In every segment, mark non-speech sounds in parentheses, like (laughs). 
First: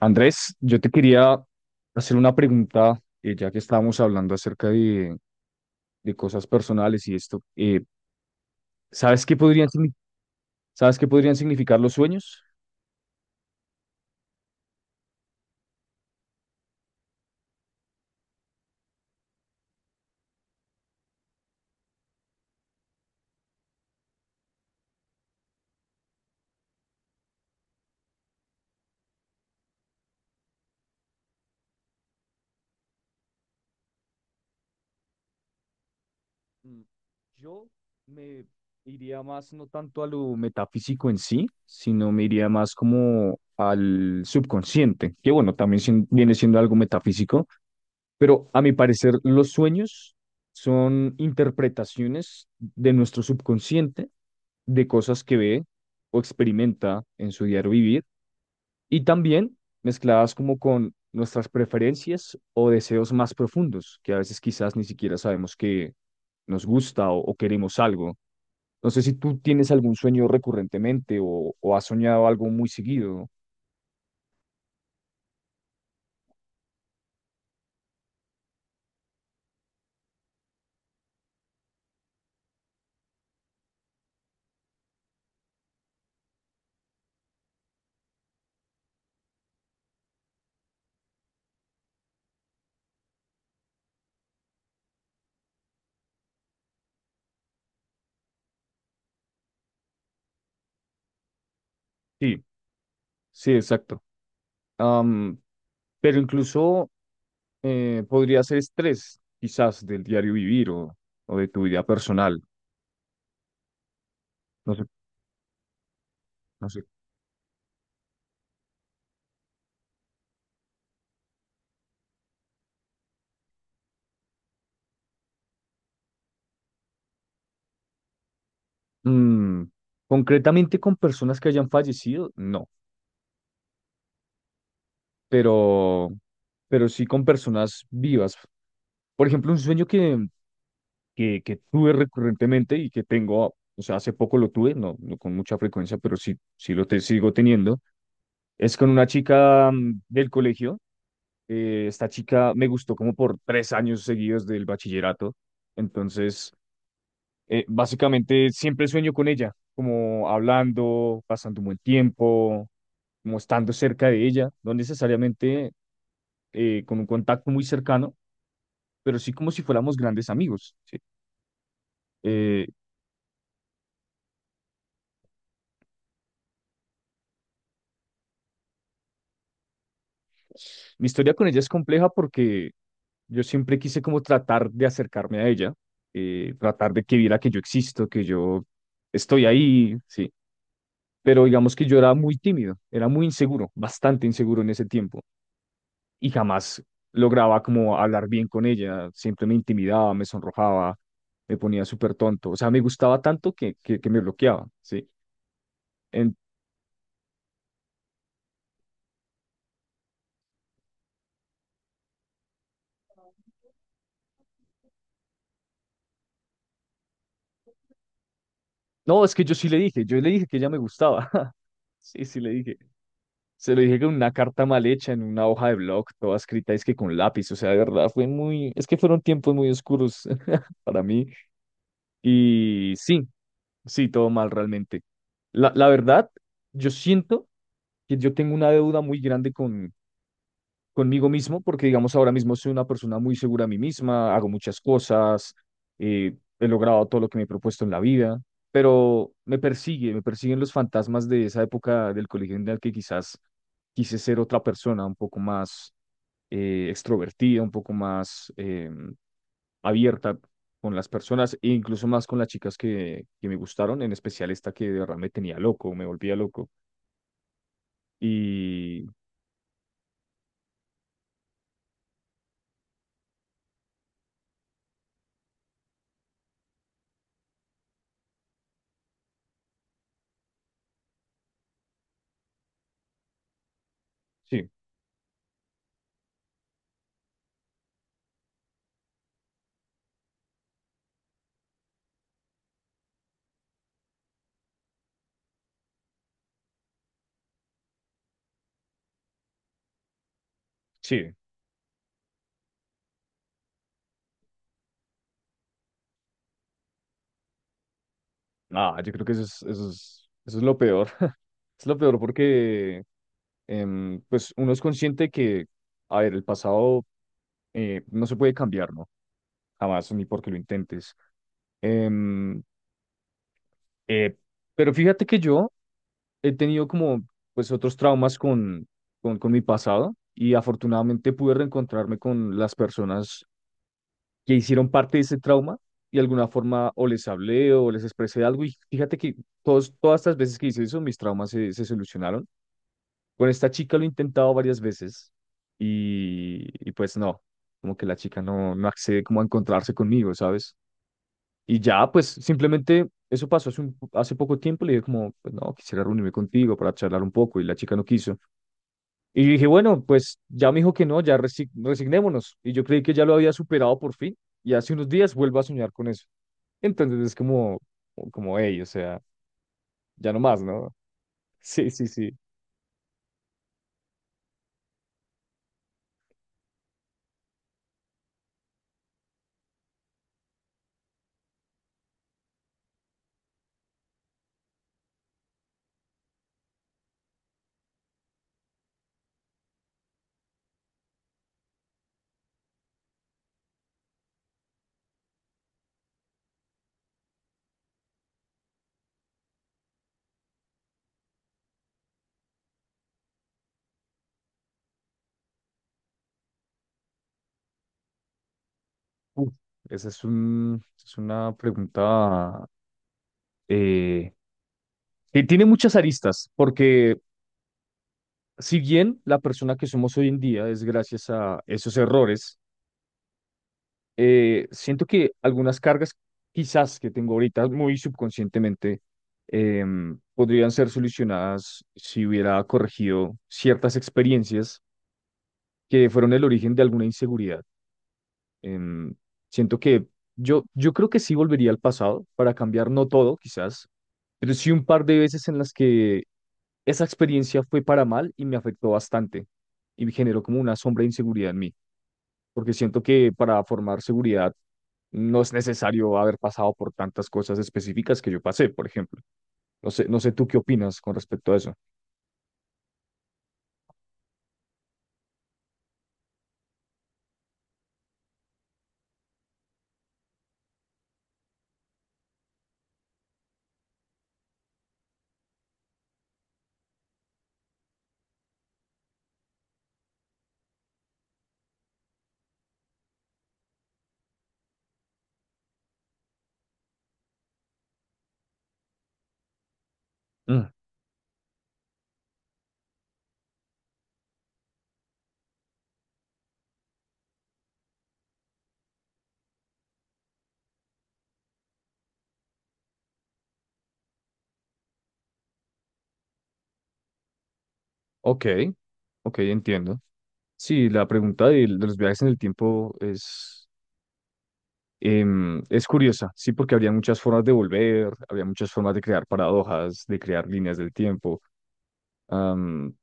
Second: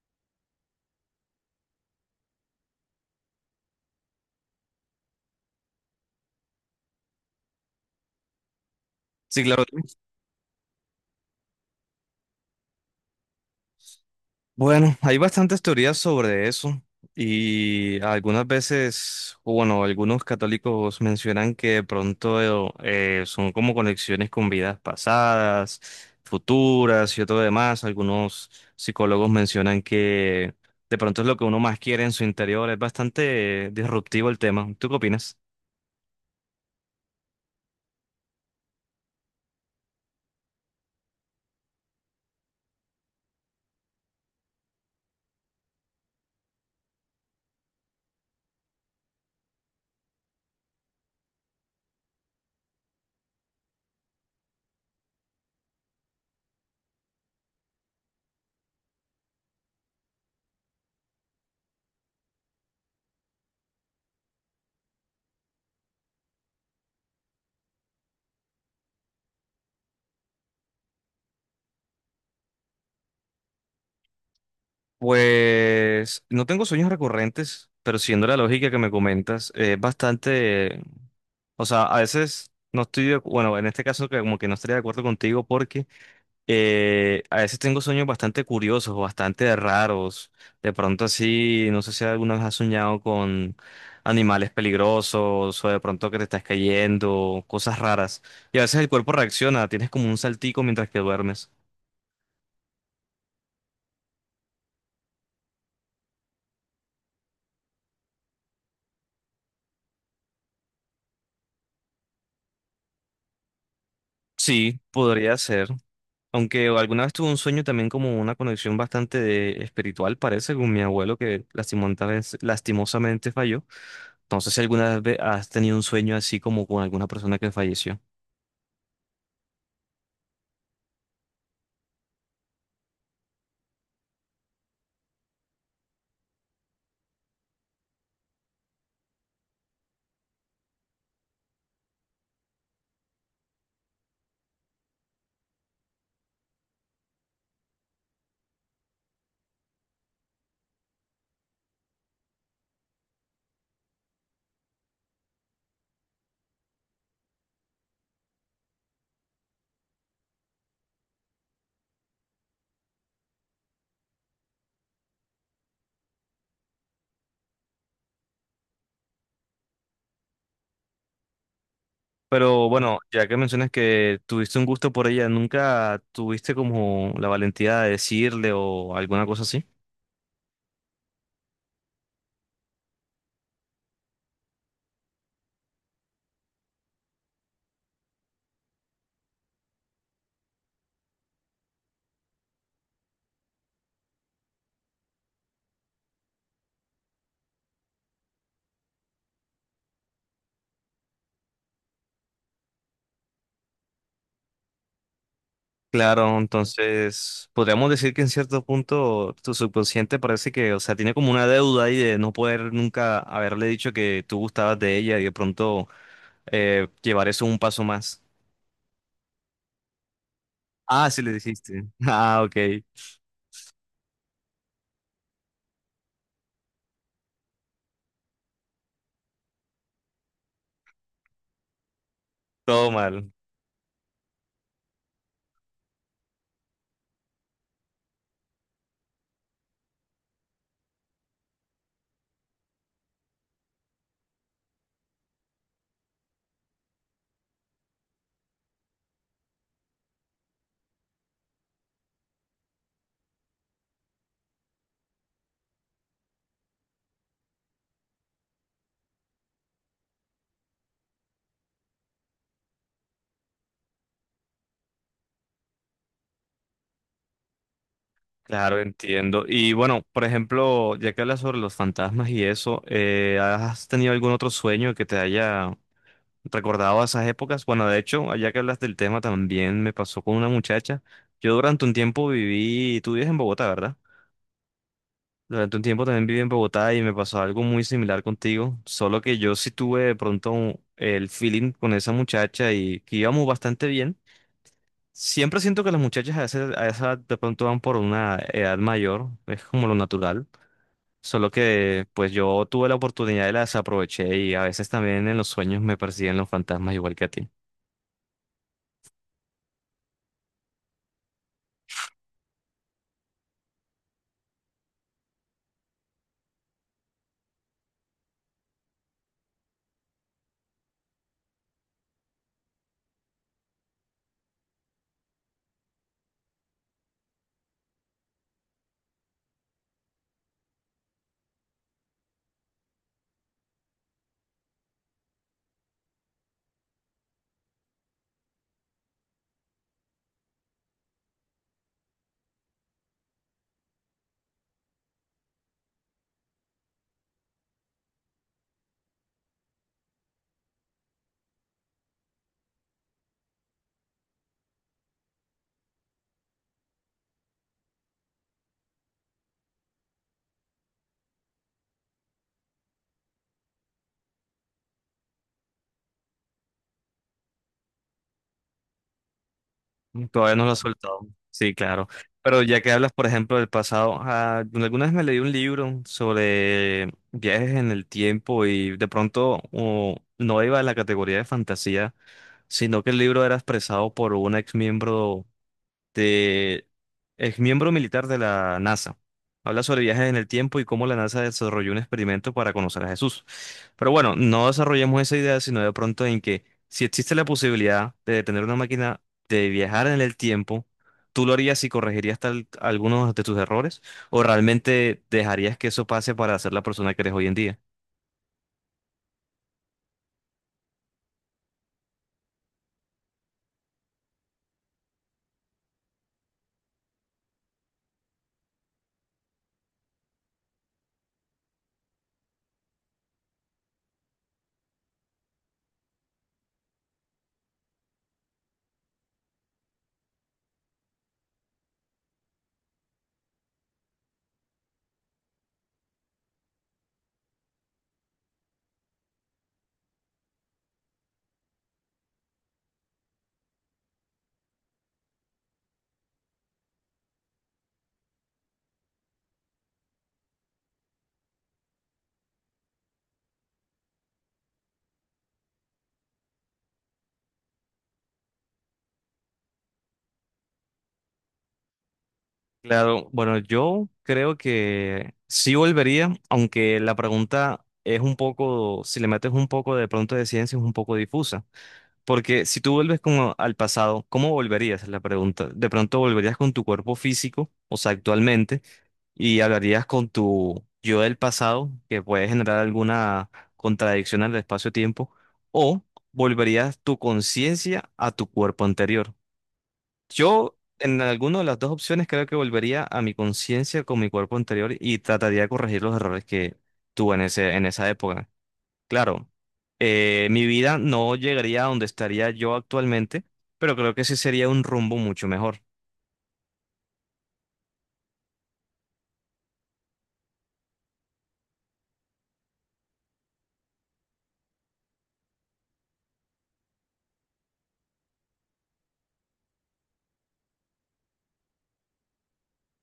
Andrés, yo te quería hacer una pregunta, ya que estábamos hablando acerca de cosas personales y esto. ¿Sabes qué Sí, claro. podrían, ¿sabes qué podrían significar los sueños? Bueno, hay bastantes teorías sobre eso y algunas veces, o bueno, algunos católicos mencionan que de pronto son como conexiones con vidas pasadas, futuras y todo demás. Algunos psicólogos mencionan que de pronto es lo que uno más quiere en su interior. Es bastante disruptivo el tema. ¿Tú qué opinas? Mm, Yo me iría más no tanto a lo metafísico en sí, sino me iría más como al subconsciente, que bueno, también viene siendo algo metafísico, pero a mi parecer los sueños son interpretaciones de nuestro subconsciente de cosas que ve o experimenta en su diario vivir y también mezcladas como con nuestras preferencias o deseos más profundos, que a veces quizás ni siquiera sabemos que nos gusta o queremos algo. No sé si tú tienes algún sueño recurrentemente o has soñado algo muy seguido. Pues no tengo sueños recurrentes, pero siendo la lógica que me comentas, es bastante. O sea, a veces no estoy de, bueno, en este caso que como que no estaría de acuerdo contigo porque a veces tengo sueños bastante curiosos, o bastante raros. De pronto así, no sé si alguna vez has soñado con animales peligrosos o de pronto que te estás cayendo, cosas raras. Y a veces el cuerpo reacciona, tienes como un saltico mientras que duermes. Sí, sí, exacto. Am, pero incluso podría ser estrés, quizás del diario vivir o de tu vida personal. No Sí, sé, podría ser. Aunque no sé. alguna vez tuve un sueño también como una conexión bastante espiritual, parece, con mi abuelo que lastimosamente, lastimosamente falló. No sé si alguna vez has tenido un sueño así como con alguna persona que falleció. Mm, Concretamente con personas que hayan fallecido, no, pero, pero sí con personas vivas. Por ejemplo, un sueño que, que tuve recurrentemente y que tengo, o sea, hace poco lo tuve, no, no con mucha frecuencia, pero sí, sigo teniendo, es con una chica del colegio. Esta chica me gustó como por tres años seguidos del bachillerato. Entonces, básicamente siempre sueño con ella, como hablando, pasando un buen tiempo, como estando cerca de ella, no necesariamente con un contacto muy cercano, pero sí como si fuéramos grandes amigos, ¿sí? Eh, Pero bueno, ya que mencionas que tuviste un gusto por ella, ¿nunca tuviste como la valentía de decirle o alguna cosa así? mi historia con ella es compleja porque yo siempre quise como tratar de acercarme a ella, tratar de que viera que yo existo, que yo estoy ahí, ¿sí? Pero digamos que yo era muy tímido, era muy inseguro, bastante inseguro en ese tiempo. Y jamás lograba como hablar bien con ella, siempre me intimidaba, me sonrojaba, me ponía súper tonto, o sea, me gustaba tanto que me bloqueaba, ¿sí? En- Claro, entonces podríamos decir que en cierto punto tu subconsciente parece que, o sea, tiene como una deuda ahí de no poder nunca haberle dicho que tú gustabas de ella y de pronto llevar eso un paso más. no, es que yo sí le dije, yo le dije que ella me Ah, sí gustaba, le (laughs) dijiste. (laughs) sí, sí Ah, le ok. dije, se lo dije con una carta mal hecha, en una hoja de blog, toda escrita, es que con lápiz, o sea, de verdad, fue muy, es que fueron tiempos muy oscuros (laughs) para mí, Todo y sí, mal. sí, todo mal realmente. La verdad, yo siento que yo tengo una deuda muy grande conmigo mismo, porque digamos ahora mismo soy una persona muy segura de mí misma, hago muchas cosas, he logrado todo lo que me he propuesto en la vida, pero me persigue, me persiguen los fantasmas de esa época del colegio en la que quizás quise ser otra persona, un poco más extrovertida, un poco más abierta con las personas e incluso más con las chicas que me gustaron, en especial esta que de verdad me tenía loco, me volvía loco. Claro, Y entiendo. Y bueno, por ejemplo, ya que hablas sobre los fantasmas y eso, ¿has tenido algún otro sueño que te haya recordado a esas épocas? Bueno, de hecho, ya que hablas del tema, también me pasó con una muchacha. Yo durante un tiempo viví, tú vives en Bogotá, ¿verdad? sí, Durante un tiempo también viví en Bogotá y me pasó algo muy similar contigo, solo que yo sí tuve de pronto el feeling con esa muchacha y que íbamos bastante bien. Siempre siento que las muchachas a veces a esa edad de pronto van por una edad mayor, es como lo natural. sí, Solo que pues yo tuve la oportunidad y la desaproveché y a veces también en los sueños me persiguen los fantasmas igual que a ti. ah, yo creo que eso es, eso es, eso es lo peor. Es lo peor porque pues uno es consciente que, a ver, el pasado no se puede cambiar, ¿no? Jamás, ni porque lo intentes. Em, eh, pero fíjate que yo he tenido como pues otros traumas con, con mi pasado y afortunadamente pude reencontrarme con las personas que hicieron parte de ese trauma y de alguna forma o les hablé o les expresé algo y fíjate que todas estas veces que hice eso, mis traumas se, se solucionaron. Con esta chica lo he intentado varias veces y pues no, como que la chica no, no accede como a encontrarse conmigo, ¿sabes? Y ya, pues simplemente eso pasó hace, hace poco tiempo, le dije como, pues no, quisiera reunirme contigo para charlar un poco y la chica no quiso. Y dije, bueno, pues ya me dijo que no, ya resignémonos. Y yo creí que ya lo había superado por fin y hace unos días vuelvo a soñar con eso. Entonces es como, como, hey, o sea, Mm, ya no todavía más, no lo has ¿no? (laughs) soltado. Sí, Sí, sí, claro. sí. Pero ya que hablas, por ejemplo, del pasado, ah, alguna vez me leí un libro sobre viajes en el tiempo y de pronto oh, no iba a la categoría de fantasía, sino que el libro era expresado por un ex miembro de exmiembro militar de la NASA. Habla sobre viajes en el tiempo y cómo la NASA desarrolló un experimento para conocer a Jesús. Pero bueno, no desarrollemos esa idea, sino de pronto en que si existe la posibilidad de tener una máquina de viajar en el tiempo, ¿tú lo harías y corregirías tal, algunos de tus errores? ¿O realmente dejarías que eso pase para ser la persona que eres hoy en día? Uf, esa es un, es una pregunta. Eh, y tiene muchas aristas, porque si bien la persona que somos hoy en día es gracias a esos errores, siento que algunas cargas quizás que tengo ahorita muy subconscientemente podrían ser solucionadas si hubiera corregido ciertas experiencias que fueron el origen de alguna inseguridad. Em, siento que yo creo que sí volvería al pasado para cambiar, no todo quizás, pero sí un par de veces en las que esa experiencia fue para mal y me afectó bastante y me generó como una sombra de inseguridad en mí, porque siento que para formar seguridad no es necesario haber pasado por tantas cosas específicas que yo pasé, por ejemplo. No sé, no sé tú qué opinas con respecto a eso. Claro, bueno, yo creo que sí volvería, aunque la pregunta es un poco, si le metes un poco de pronto de ciencia, es un poco difusa. Porque si tú vuelves como al pasado, ¿cómo volverías? Es la pregunta. De pronto volverías con tu cuerpo físico, o sea, actualmente, y hablarías con tu yo del pasado, que puede generar alguna contradicción al espacio-tiempo, o volverías tu conciencia a tu cuerpo anterior. Mm, Yo, en alguna de las dos opciones, creo que volvería a mi conciencia con mi cuerpo anterior y trataría de corregir los errores que tuve en ese, en esa época. Claro, mi vida no llegaría a donde estaría yo actualmente, pero creo que sí sería un rumbo mucho mejor. ok, ok, entiendo. Sí, la pregunta de, los viajes en el tiempo es, es curiosa, sí, porque habría muchas formas de volver, habría muchas formas de crear paradojas, de crear líneas del tiempo. Am,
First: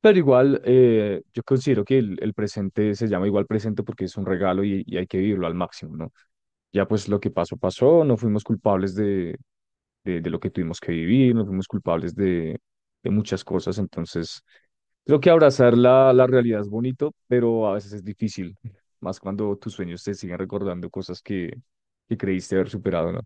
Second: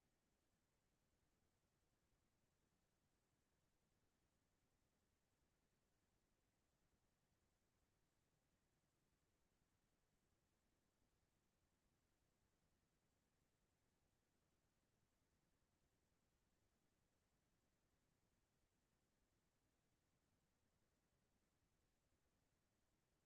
Pero igual, yo considero que el presente se llama igual presente porque es un regalo y hay que vivirlo al máximo, ¿no? Ya pues lo que pasó, pasó, no fuimos culpables de lo que tuvimos que vivir, no fuimos culpables de muchas cosas, entonces creo que abrazar la, la realidad es bonito, pero a veces es difícil, más cuando tus sueños te siguen recordando cosas que creíste haber superado, ¿no?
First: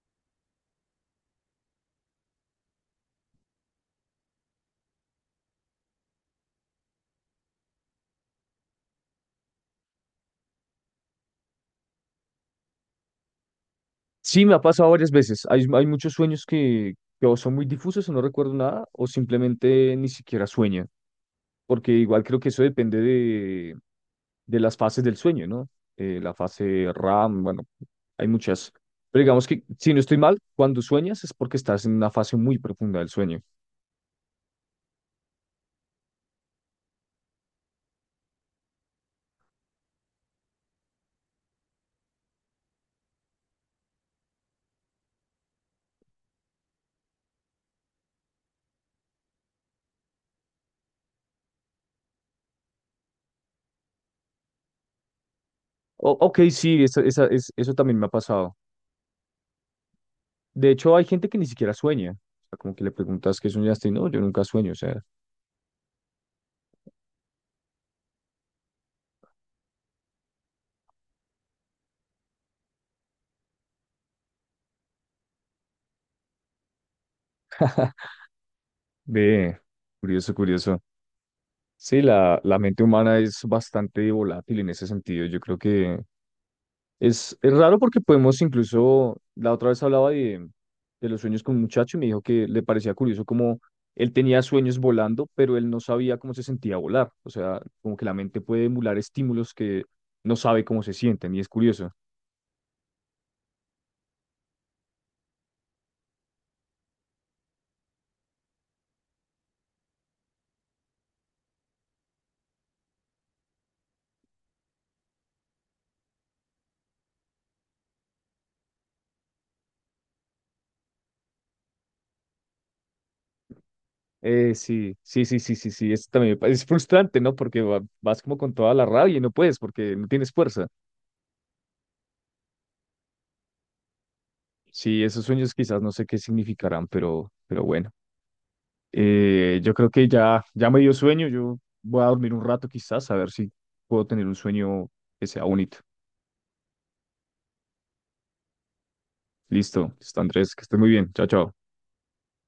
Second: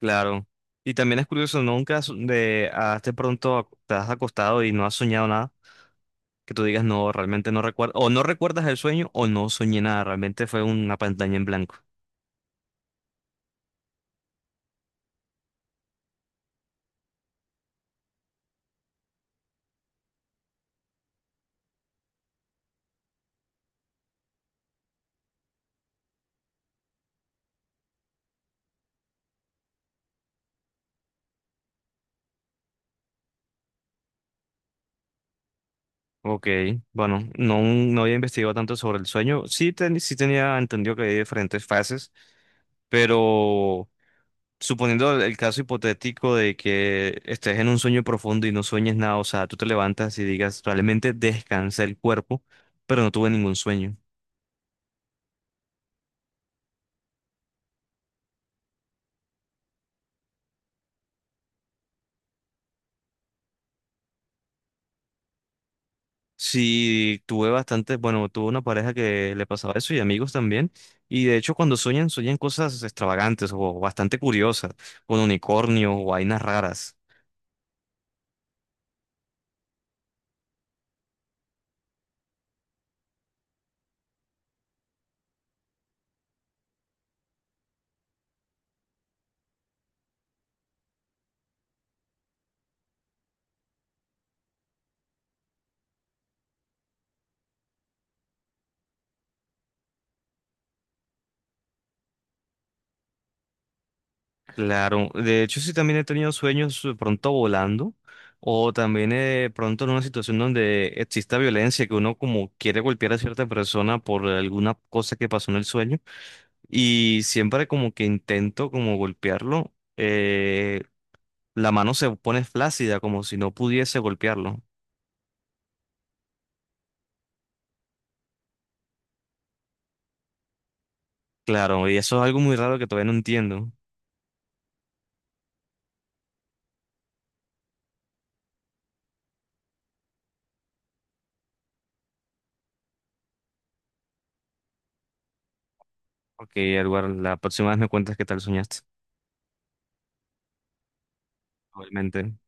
Claro. Y también es curioso, ¿no? ¿Nunca de hasta pronto te has acostado y no has soñado nada, que tú digas, no, realmente no recuerdo, o no recuerdas el sueño, o no soñé nada, realmente fue una pantalla en blanco? Sí, me ha pasado varias veces, hay muchos sueños que o son muy difusos o no recuerdo nada, o simplemente ni siquiera sueño. Porque igual creo que eso depende de las fases del sueño, ¿no? La fase RAM, bueno, hay muchas. Pero digamos que, si no estoy mal, cuando sueñas es porque estás en una fase muy profunda del sueño. Ok, bueno, no, no había investigado tanto sobre el sueño. Sí, sí tenía entendido que hay diferentes fases, pero suponiendo el caso hipotético de que estés en un sueño profundo y no sueñes nada, o sea, tú te levantas y digas, realmente descansé el cuerpo, pero no tuve ningún sueño. Ok, sí, es, eso también me ha pasado. De hecho, hay gente que ni siquiera sueña. O sea, como que le preguntas qué soñaste y no, yo nunca sueño. O sea, Sí, tuve bastante, bueno, tuve una pareja que le pasaba eso y amigos también, y de hecho cuando sueñan, sueñan cosas extravagantes o bastante curiosas, con unicornios o vainas raras. ve, curioso, curioso. Sí, la mente humana es bastante volátil en ese sentido. Yo creo que es raro porque podemos incluso, la otra vez hablaba de los sueños con un muchacho y me dijo que le parecía curioso como él tenía sueños volando, pero él no sabía cómo se sentía volar. O sea, como que la mente puede emular estímulos que no sabe cómo se sienten y es curioso. Claro, de hecho sí también he tenido sueños de pronto volando o también de pronto en una situación donde exista violencia, que uno como quiere golpear a cierta persona por alguna cosa que pasó en el sueño y siempre como que intento como golpearlo, la mano se pone flácida como si no pudiese golpearlo. Sí, sí, sí, sí, sí, sí, es también es frustrante, ¿no? Porque vas como con toda la rabia y no puedes porque no tienes fuerza. Claro, y eso es algo muy raro que todavía no entiendo, Sí, esos sueños quizás no sé qué significarán, pero bueno. Yo creo que ya, ya me dio sueño. Yo voy a dormir un rato quizás, a ver si puedo tener un sueño que sea bonito. porque Edward, la próxima vez me cuentas qué tal soñaste, Listo, listo, Andrés, que estés muy bien. Chao, chao. obviamente.